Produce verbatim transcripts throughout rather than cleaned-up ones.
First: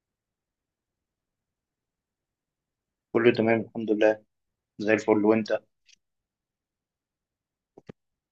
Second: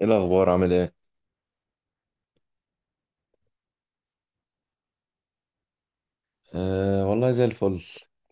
ايه الاخبار، عامل ايه؟ كله تمام الحمد لله. زي الفل وانت؟ أه والله زي الفل.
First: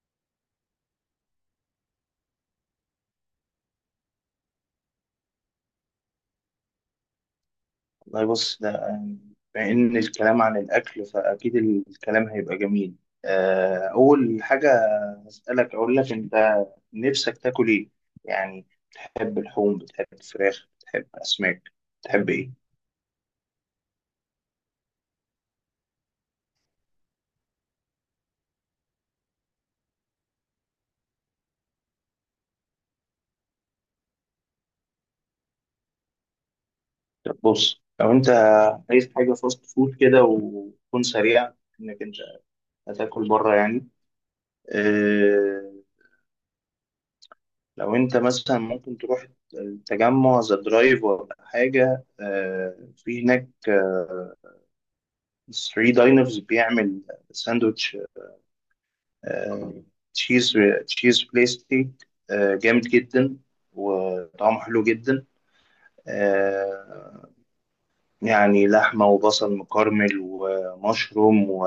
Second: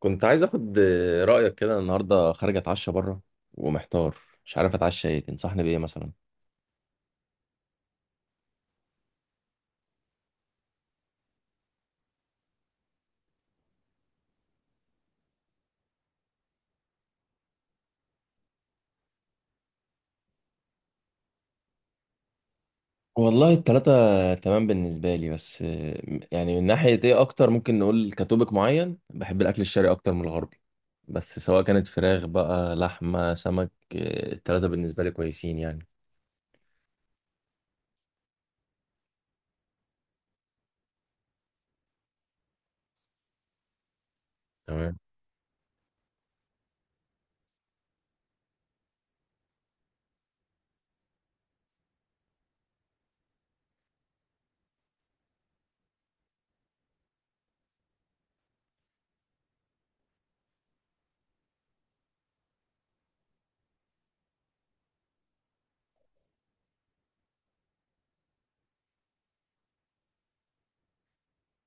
كنت عايز اخد آه، رايك كده، النهارده خارج اتعشى بره ومحتار، مش عارف اتعشى ايه، تنصحني بايه مثلا؟ والله بص ده، بما ان الكلام عن الاكل فاكيد الكلام هيبقى جميل. آه، اول حاجه هسالك اقول لك انت نفسك تاكل ايه؟ يعني بتحب لحوم؟ بتحب فراخ؟ بتحب اسماك؟ بتحب ايه؟ والله التلاتة تمام بالنسبة لي، بس آه، يعني من ناحية ايه اكتر، ممكن نقول كتوبك معين بحب الاكل الشرقي اكتر من الغربي. بس سواء كانت فراخ بقى، لحمة، سمك، آه، التلاتة بالنسبة لي كويسين يعني. طب بص، لو انت عايز حاجه فاست فود كده وتكون سريعه انك انت هتاكل بره يعني، تمام. آه، لو انت مثلا ممكن تروح تجمع ذا درايف ولا حاجة آه، في هناك ثري داينرز بيعمل ساندوتش آه، تشيز. تشيز بلاستيك آه، جامد جدا وطعمه حلو جدا. آه، يعني لحمة وبصل مكرمل ومشروم و-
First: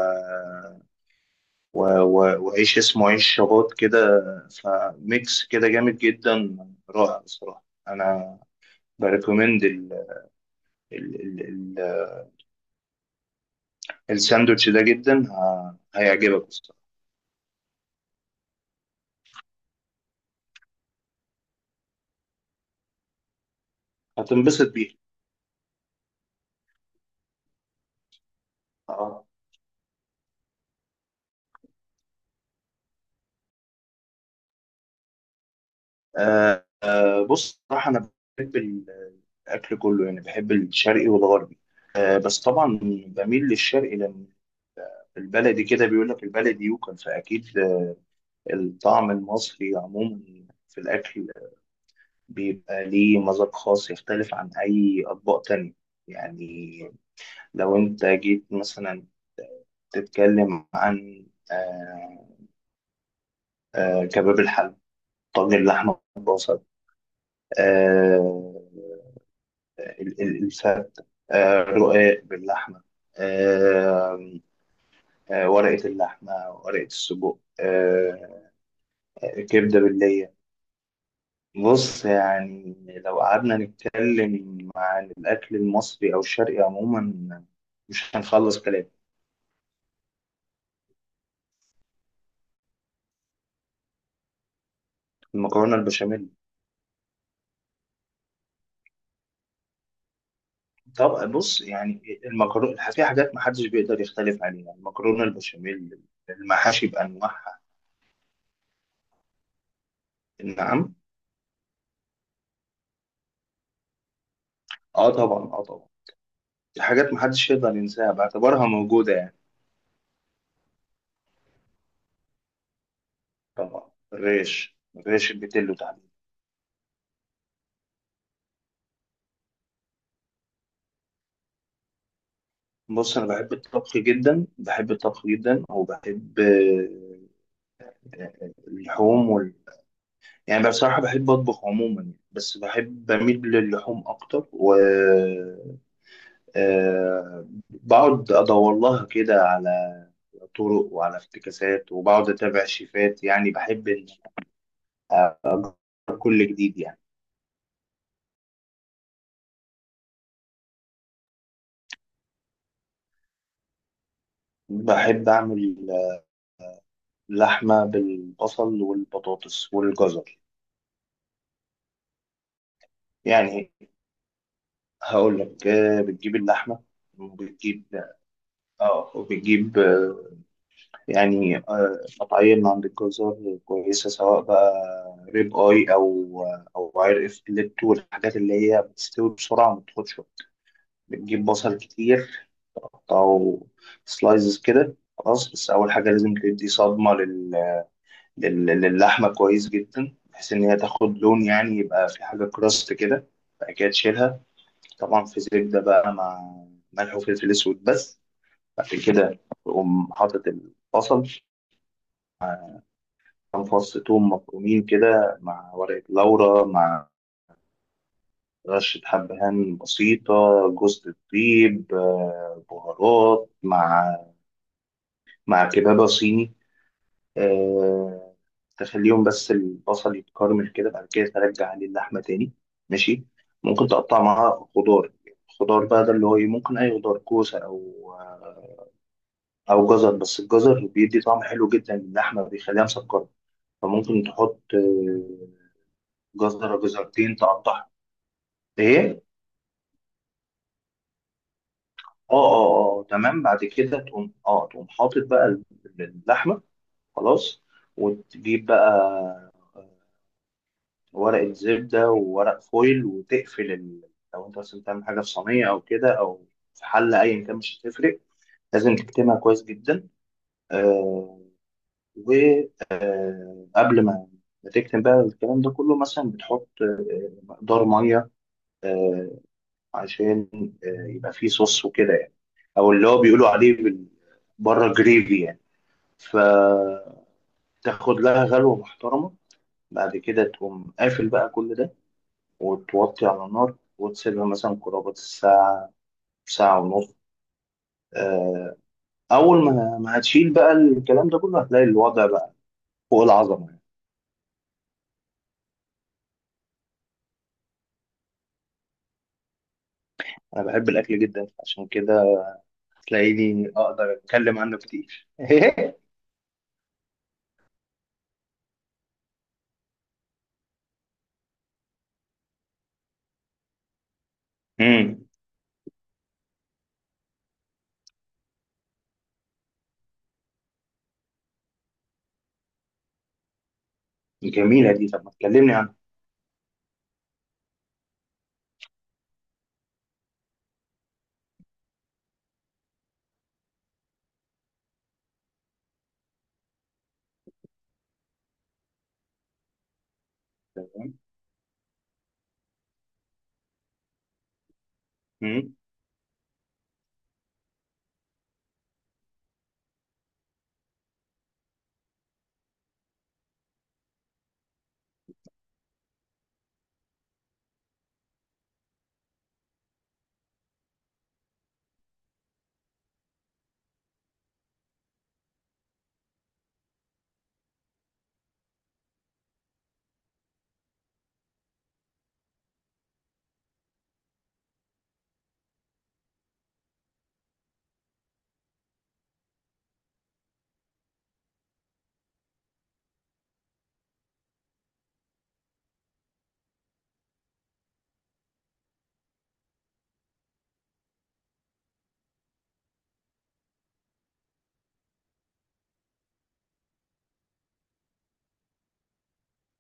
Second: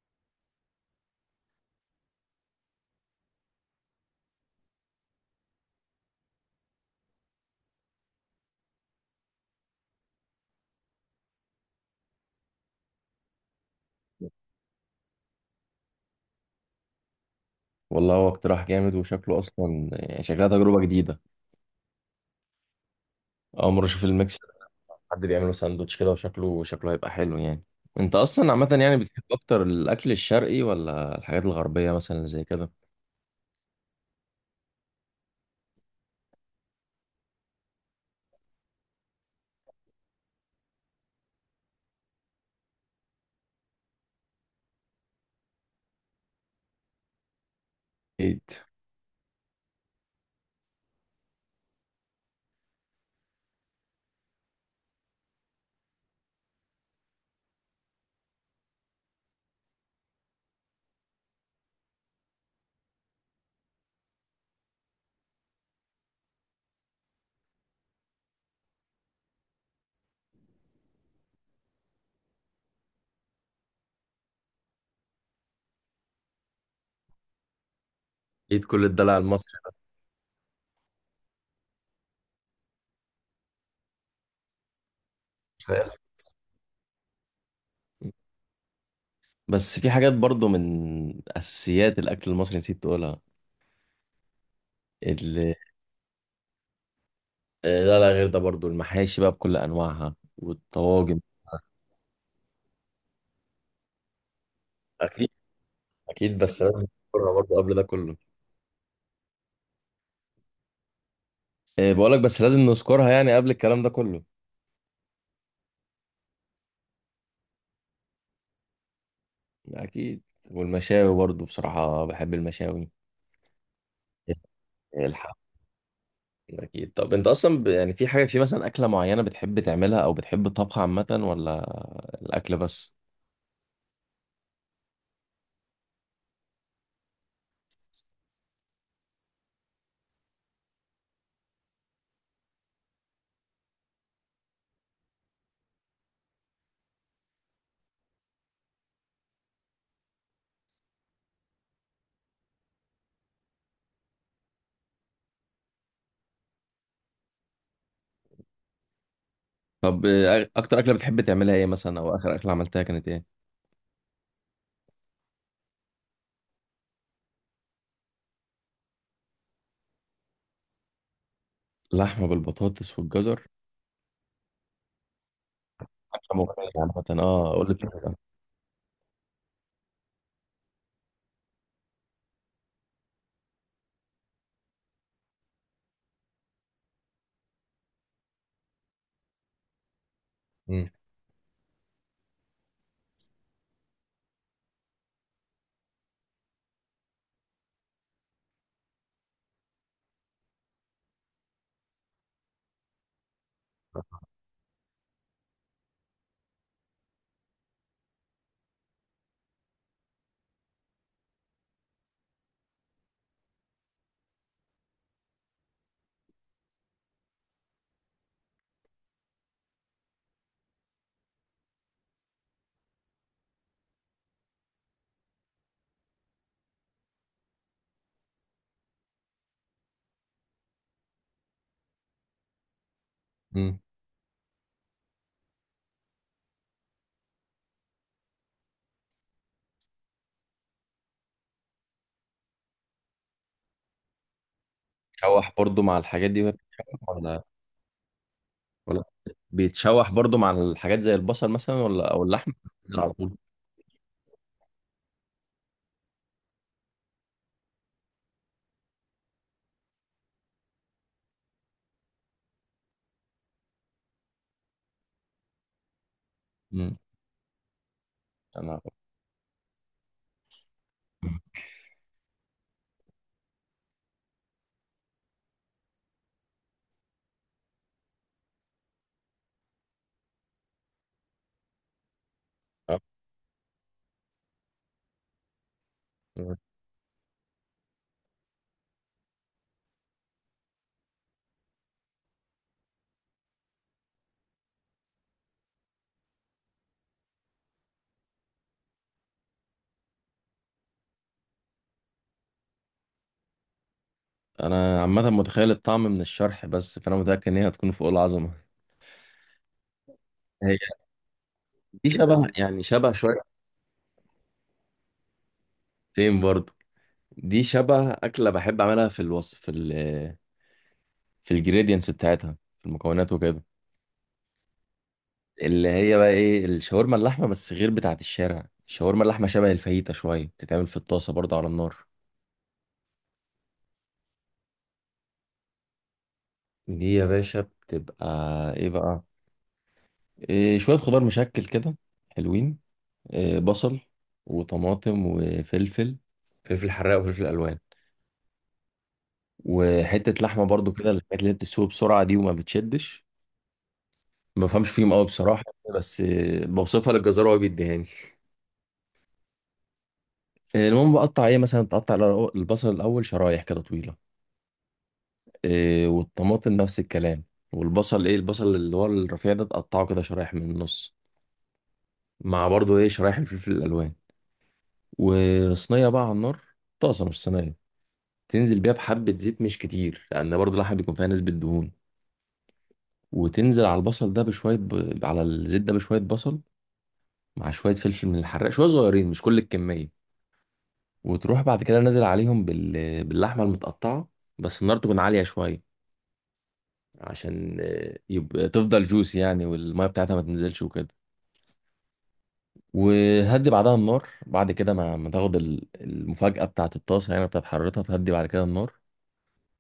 و- و- وعيش اسمه عيش شباط كده، فميكس كده جامد جدا، رائع بصراحة. أنا بريكومند الساندوتش ده جدا، ه- هيعجبك الصراحة، والله هو اقتراح جامد، وشكله اصلا يعني شكلها تجربة جديدة، اول مرة اشوف الميكس. هتنبسط بيه. حد بيعمله ساندوتش كده، وشكله شكله هيبقى حلو يعني. انت اصلا عامه يعني بتحب اه، اكتر الاكل الشرقي ولا الحاجات الغربيه مثلا اللي زي كده؟ آه، آه، بص صراحة أنا بحب ال- الأكل كله، يعني بحب الشرقي والغربي. آه، بس طبعا بميل للشرقي لأن البلدي كده، بيقول لك البلدي يوكل فأكيد. آه، اكيد. الطعم المصري عموما في الأكل بيبقى ليه مذاق خاص يختلف عن أي أطباق تانية. يعني لو أنت جيت مثلا تتكلم عن آه، آه، كباب الحل، طاجن اللحمة بالبصل، آه، ال- ال- الفتة، آه، رقاق باللحمة، آه، آه، ورقة اللحمة، ورقة السجق، آه، اكيد كل الدلع المصري ده. كبدة باللية. بص يعني لو قعدنا نتكلم عن الأكل مش هيخلص. المصري أو الشرقي عموما مش هنخلص كلام. بس في حاجات برضو من اساسيات الاكل المصري نسيت تقولها، اللي المكرونة البشاميل. آه، لا، لا، غير ده برضو المحاشي بقى بكل انواعها والطواجن. طب بص يعني المكرونة في حاجات محدش بيقدر يختلف عليها، المكرونة اكيد. البشاميل، اكيد، بس لازم المحاشي نذكرها برضو بأنواعها. قبل ده كله. نعم. آه، بقولك بس لازم نذكرها يعني قبل الكلام ده كله. اه طبعا، اه طبعا، دي حاجات محدش يقدر ينساها، بعتبرها موجودة يعني. اكيد، والمشاوي برضو بصراحه بحب المشاوي. طبعا الريش، الريش الحمام. البيتلو تحديدا. اكيد. طب انت اصلا ب... يعني في حاجه، في مثلا اكله معينه بتحب تعملها، او بتحب الطبخ عامه، ولا الاكل بس؟ بص أنا بحب الطبخ جدا، بحب الطبخ جدا، وبحب آه، اللحوم وال... يعني بصراحة بحب أطبخ عموما يعني. بس بحب، بميل للحوم أكتر، و آه، بقعد أدور لها كده على طرق وعلى افتكاسات، وبقعد أتابع شيفات، يعني بحب إن أجرب كل جديد يعني. طب آه، اكتر اكله بتحب تعملها ايه مثلا، او اخر اكله عملتها كانت ايه؟ بحب أعمل لحمة بالبصل والبطاطس والجزر. لحمه بالبطاطس والجزر؟ يعني هقول لك، آه، بتجيب اكله مغريه اللحمة عامه، اه قول لي وبتجيب، بتعمل. اه، وبتجيب آه، يعني آه، قطعية من عند الجزار كويسة، سواء بقى ريب اي او آه، او عرق فيليتو والحاجات اللي هي بتستوي بسرعة وما بتاخدش وقت. مم. بتجيب بصل كتير، تقطعه سلايزز كده، خلاص. بس أول حاجة لازم تدي صدمة لل لل- للحمة كويس جدا، بحيث إن هي تاخد لون، يعني يبقى في حاجة كراست كده. بعد كده تشيلها. طبعا في زبدة بقى مع ملح وفلفل أسود بس. بعد كده تقوم حاطط البصل، كام فص توم مفرومين كده، مع ورقة لورا، مع رشة حبهان بسيطة، جوز الطيب، آه، بهارات، مع مع كبابة صيني، آه، تخليهم بس البصل يتكرمل كده. بعد كده ترجع عليه اللحمة تاني ماشي. مم. ممكن تقطع معاها خضار، خضار بقى ده اللي هو إيه، ممكن أي خضار، كوسة أو آه، أو جزر، بس الجزر بيدي طعم حلو جدا للحمة، بيخليها مسكرة. فممكن تحط آه، بتتشوح برضو مع الحاجات دي وهي جزرة، بتتشوح، جزرتين، ولا؟ تقطعها. ولا إيه؟ بيتشوح برضو مع الحاجات زي البصل مثلا، ولا او آه اللحم آه آه على طول؟ تمام. بعد كده تقوم، آه، تقوم حاطط بقى اللحمة خلاص، وتجيب بقى ورقة زبدة وورق فويل وتقفل ال... لو انت مثلا بتعمل حاجة في صينية أو كده، أو في مم. حلة أيا كان مش هتفرق، انا. لازم تكتمها كويس جدا. مم. آه، وقبل ما ما تكتم بقى الكلام ده كله، مثلا بتحط مقدار مية، آه، عشان، آه، يبقى فيه صوص وكده يعني، أو آه. اللي هو بيقولوا عليه بال... بره جريفي يعني. مم. فتاخد لها غلوة محترمة. بعد كده تقوم قافل بقى كل ده، وتوطي على نار، وتسيبها مثلا قرابة الساعة، ساعة ونص. آه، أول ما ما هتشيل بقى الكلام ده كله هتلاقي الوضع بقى فوق العظمة يعني. انا عامه متخيل الطعم من الشرح، بس فانا متاكد ان هي هتكون فوق العظمه. أنا بحب الأكل جدا، عشان دي كده شبه يعني شبه شوية. تلاقيني أقدر أتكلم عنه كتير. تيم برضه. دي شبه أكلة بحب أعملها، في الوصف في ال في الجريدينتس بتاعتها، في المكونات وكده، امم اللي هي بقى إيه، الشاورما اللحمة، بس غير بتاعة الشارع. الشاورما اللحمة شبه الفاهيتا شوية، بتتعمل في الطاسة برضه على النار. جميلة دي، طب ما تكلمني عنها. دي يا باشا بتبقى إيه بقى، إيه، شوية خضار مشكل كده حلوين، إيه، بصل وطماطم وفلفل، فلفل حراق وفلفل ألوان، وحتة لحمة برضو كده، تمام. الحاجات اللي بتسوي بسرعة دي وما بتشدش. ما بفهمش فيهم قوي بصراحه، امم بس آه، بوصفها للجزار وهو بيديهاني. آه، المهم بقطع ايه، مثلا تقطع الأرو- البصل الاول شرايح كده طويله. آه، والطماطم نفس الكلام. والبصل، ايه، البصل اللي هو الرفيع ده تقطعه كده شرايح من النص، مع برضه ايه شرايح الفلفل الالوان. وصينيه بقى على النار، طاسه مش صينيه، تنزل بيها بحبه زيت مش كتير لان برضه اللحمه بيكون فيها نسبه دهون. وتنزل على البصل ده بشويه ب... على الزيت ده بشويه بصل، مع شويه فلفل من الحراق، شويه صغيرين مش كل الكميه. وتروح بعد كده نازل عليهم بال... باللحمة المتقطعة. بس النار تكون عالية شوية، عشان آه، يبقى تفضل جوس يعني، والمية بتاعتها ما تنزلش وكده. وهدي بعدها النار بعد كده، ما, ما تاخد ال- المفاجأة بتاعت الطاسة يعني، بتاعت حرارتها، تهدي بعد كده النار.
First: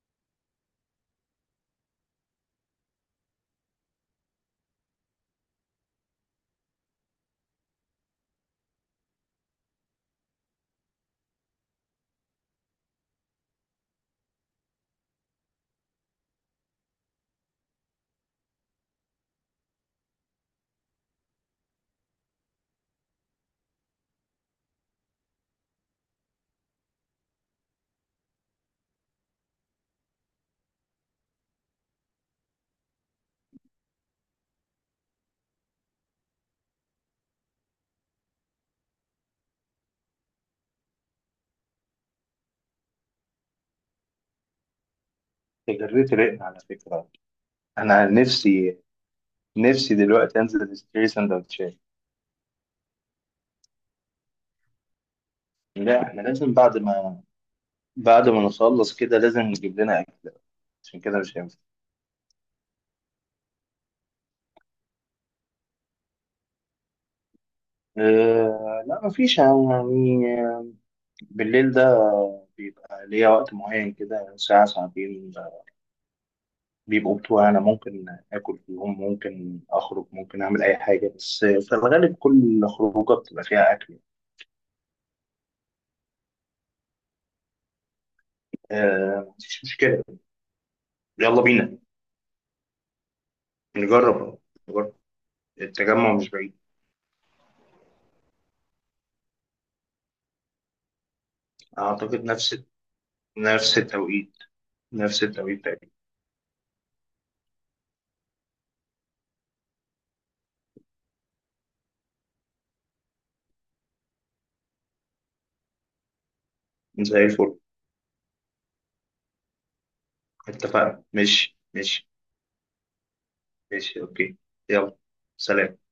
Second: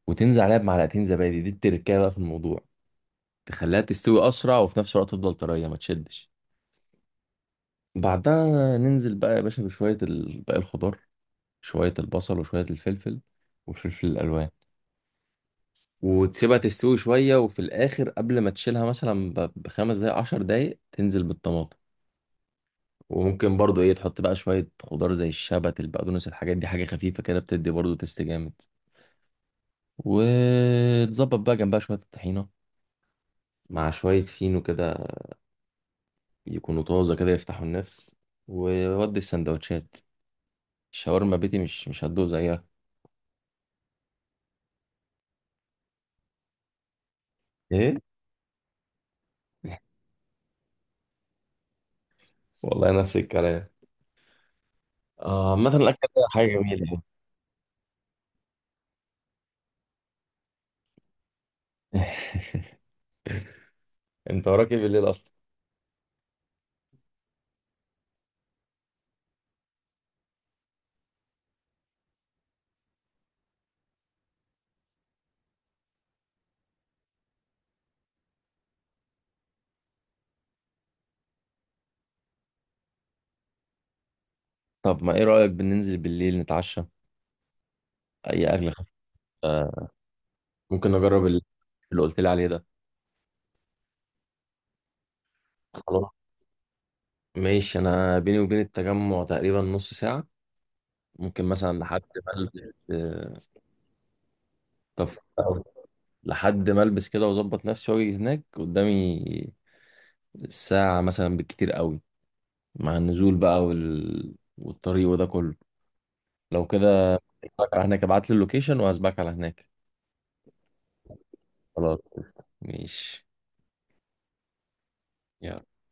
وتنزل عليها بمعلقتين زبادي، دي التركية بقى في الموضوع، تخليها تستوي أسرع وفي نفس الوقت تفضل طرية ما تشدش. بعدها ننزل بقى يا باشا بشوية ال- باقي الخضار، شوية البصل وشوية الفلفل والفلفل الألوان. وتسيبها تستوي شوية، وفي الآخر قبل ما تشيلها مثلا ب- بخمس دقايق عشر دقايق، تنزل بالطماطم. وممكن برضو ايه تحط بقى شوية خضار زي الشبت، البقدونس، الحاجات دي حاجة خفيفة كده بتدي برضو تست جامد. وتظبط بقى جنبها شوية الطحينة مع شوية فينو كده، يكونوا طازة كده يفتحوا النفس. وودي في سندوتشات الشاورما بيتي، مش مش هتدوق زيها. جريت رقنا على فكرة. ايه؟ أنا نفسي، نفسي دلوقتي أنزل أشتري سندوتشات. والله نفس الكلام. اه مثلا لا الاكل ده إحنا حاجة لازم بعد جميلة ما، بعد ما نخلص كده لازم نجيب لنا أكل، عشان كده مش هينفع. يعني. انت وراك ايه بالليل اصلا؟ أه لا مفيش يعني، بالليل ده بيبقى ليا وقت معين كده، ساعة ساعتين بيبقوا بتوع أنا، ممكن آكل فيهم، ممكن أخرج، ممكن أعمل أي حاجة، بس في الغالب كل خروجة بتبقى فيها أكل. طب ما ايه رأيك بننزل بالليل نتعشى اي اكل خفيف؟ أه مفيش آه، مشكلة. ممكن اجرب ال- يلا بينا اللي قلت لي عليه ده. نجرب، نجرب، خلاص التجمع مش بعيد. ماشي، انا بيني وبين التجمع تقريبا نص ساعه، ممكن مثلا لحد أعتقد ما نفس، البس. آه، نفس التوقيت، طب، نفس التوقيت أو تقريبا. لحد ما البس كده واظبط نفسي واجي هناك، قدامي الساعه مثلا بالكتير قوي، مع النزول بقى وال... والطريق وده كله، لو كده. زي الفل. أشوفك على هناك، ابعت لي اللوكيشن وهسبقك على هناك. اتفقنا، ماشي خلاص ماشي. قشطة. ماشي. ماشي أوكي. يلا. يلا. سلام.